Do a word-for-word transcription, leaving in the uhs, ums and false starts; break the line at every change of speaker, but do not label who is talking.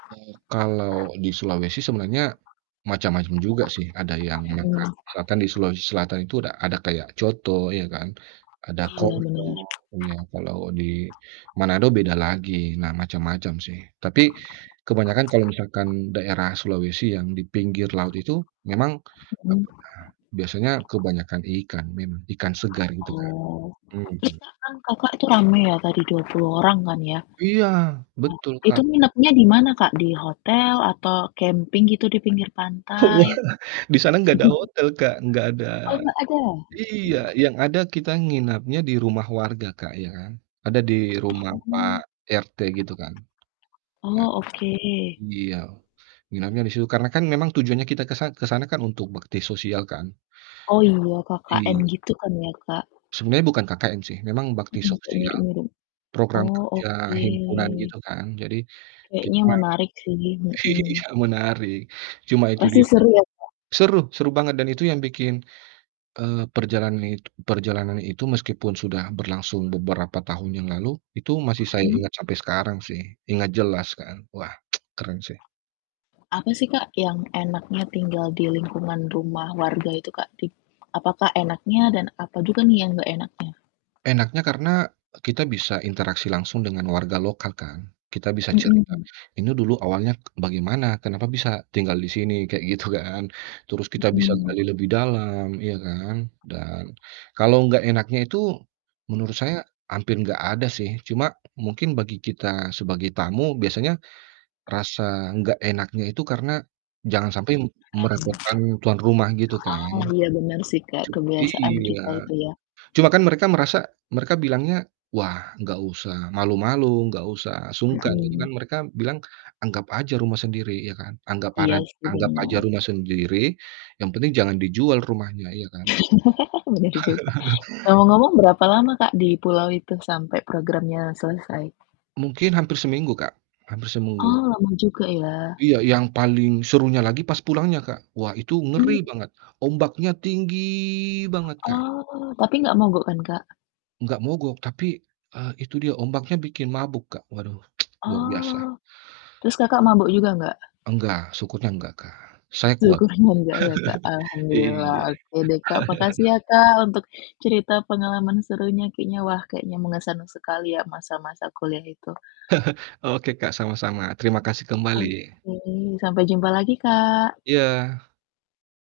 Iya. Kalau di Sulawesi sebenarnya macam-macam juga sih, ada yang [unintelligible]
Mhm.
misalkan di Sulawesi Selatan itu udah ada kayak coto iya kan, ada
Iya bener.
[unintelligible] ya. Kalau di Manado beda lagi, nah macam-macam sih, tapi kebanyakan kalau misalkan daerah Sulawesi yang di pinggir laut itu, memang,
Mhm.
apa ya, biasanya kebanyakan ikan memang, ikan segar gitu kan.
Oh. Terus
Mhm.
Kak kan, Kakak tuh rame ya tadi dua puluh orang kan ya? Nah,
Iya, betul
Itu
Kak. [unintelligible]
nginepnya di mana, Kak? Di hotel atau camping gitu di pinggir pantai?
Wah! Di sana gak ada hotel Kak, gak ada
Oh, gak ada?
iya, yang ada kita nginapnya di rumah warga Kak, ya kan. Ada di rumah pak
Hmm.
RT gitu kan. Nah,
Oh oke.
itu iya. Nginapnya di situ karena kan memang tujuannya kita ke san ke sana kan untuk bakti sosial kan?
Oh iya KKN
Iya.
gitu kan ya, Kak?
Sebenarnya bukan KKN sih, memang bakti
Mhm, kayak
sosial,
mirip mirip.
program
Oh,
kerja
oke.
himpunan gitu kan jadi
Kayaknya
kita
menarik sih,
iya
mhm.
menarik cuma itu
Pasti
dia Kak
seru ya Kak?
seru seru banget dan itu yang bikin, eee, perrjalanan it perjalanan itu meskipun sudah berlangsung beberapa tahun yang lalu, itu masih saya
Mhm?
ingat sampai sekarang sih, ingat jelas kan wah keren sih.
Apa sih Kak, yang enaknya tinggal di lingkungan rumah warga itu, Kak? Di apakah enaknya dan apa juga nih yang gak enaknya?
Enaknya karena kita bisa interaksi langsung dengan warga lokal kan, kita bisa cerita,
Mhm.
"Ini dulu awalnya bagaimana? Kenapa bisa tinggal disini?" Kayak gitu kan. Terus kita bisa
Mhm.
gali lebih dalam, iya kan, dan kalau gak enaknya itu menurut saya hampir gak ada sih, cuma mungkin bagi kita sebagai tamu biasanya rasa nggak enaknya itu karena jangan sampai
Iya, mmm.
merepotkan tuan rumah, gitu kan.
Oh, iya benar sih Kak,
Cu
kebiasaan
iya,
kita itu ya?
cuma kan mereka merasa mereka bilangnya, "Wah, nggak usah malu-malu, nggak usah sungkan," jadi kan
Mhm.
mereka bilang, "anggap aja rumah sendiri" ya kan, anggap ara
Iya sih
anggap aja
bener.
rumah sendiri, yang penting jangan dijual rumahnya, iya kan?
Bener juga, ngomong-ngomong berapa lama Kak, di pulau itu sampai programnya selesai?
Mungkin hampir seminggu Kak, hampir semunggu.
Oh, lama juga ya.
Iya, yang paling serunya lagi pas pulangnya, Kak. Wah, itu ngeri
Tunggu.
banget, ombaknya tinggi banget, Kak.
Oh, tapi nggak mogok kan, Kak?
Enggak mogok tapi, eee, itu dia ombaknya bikin mabuk Kak, waduh luar biasa.
Oh, terus Kakak mabuk juga nggak?
Enggak, syukunya enggak Kak, saya kuat kok.
Syukurnya enggak ya Kak, alhamdulillah,
Iya.
oke deh, Kak. Makasih ya Kak, untuk cerita pengalaman serunya kayaknya wah kayaknya mengesankan sekali ya masa-masa kuliah itu
Oke Kak, sama-sama, terima kasih kembali.
Oke, sampai jumpa lagi, Kak.
Iya.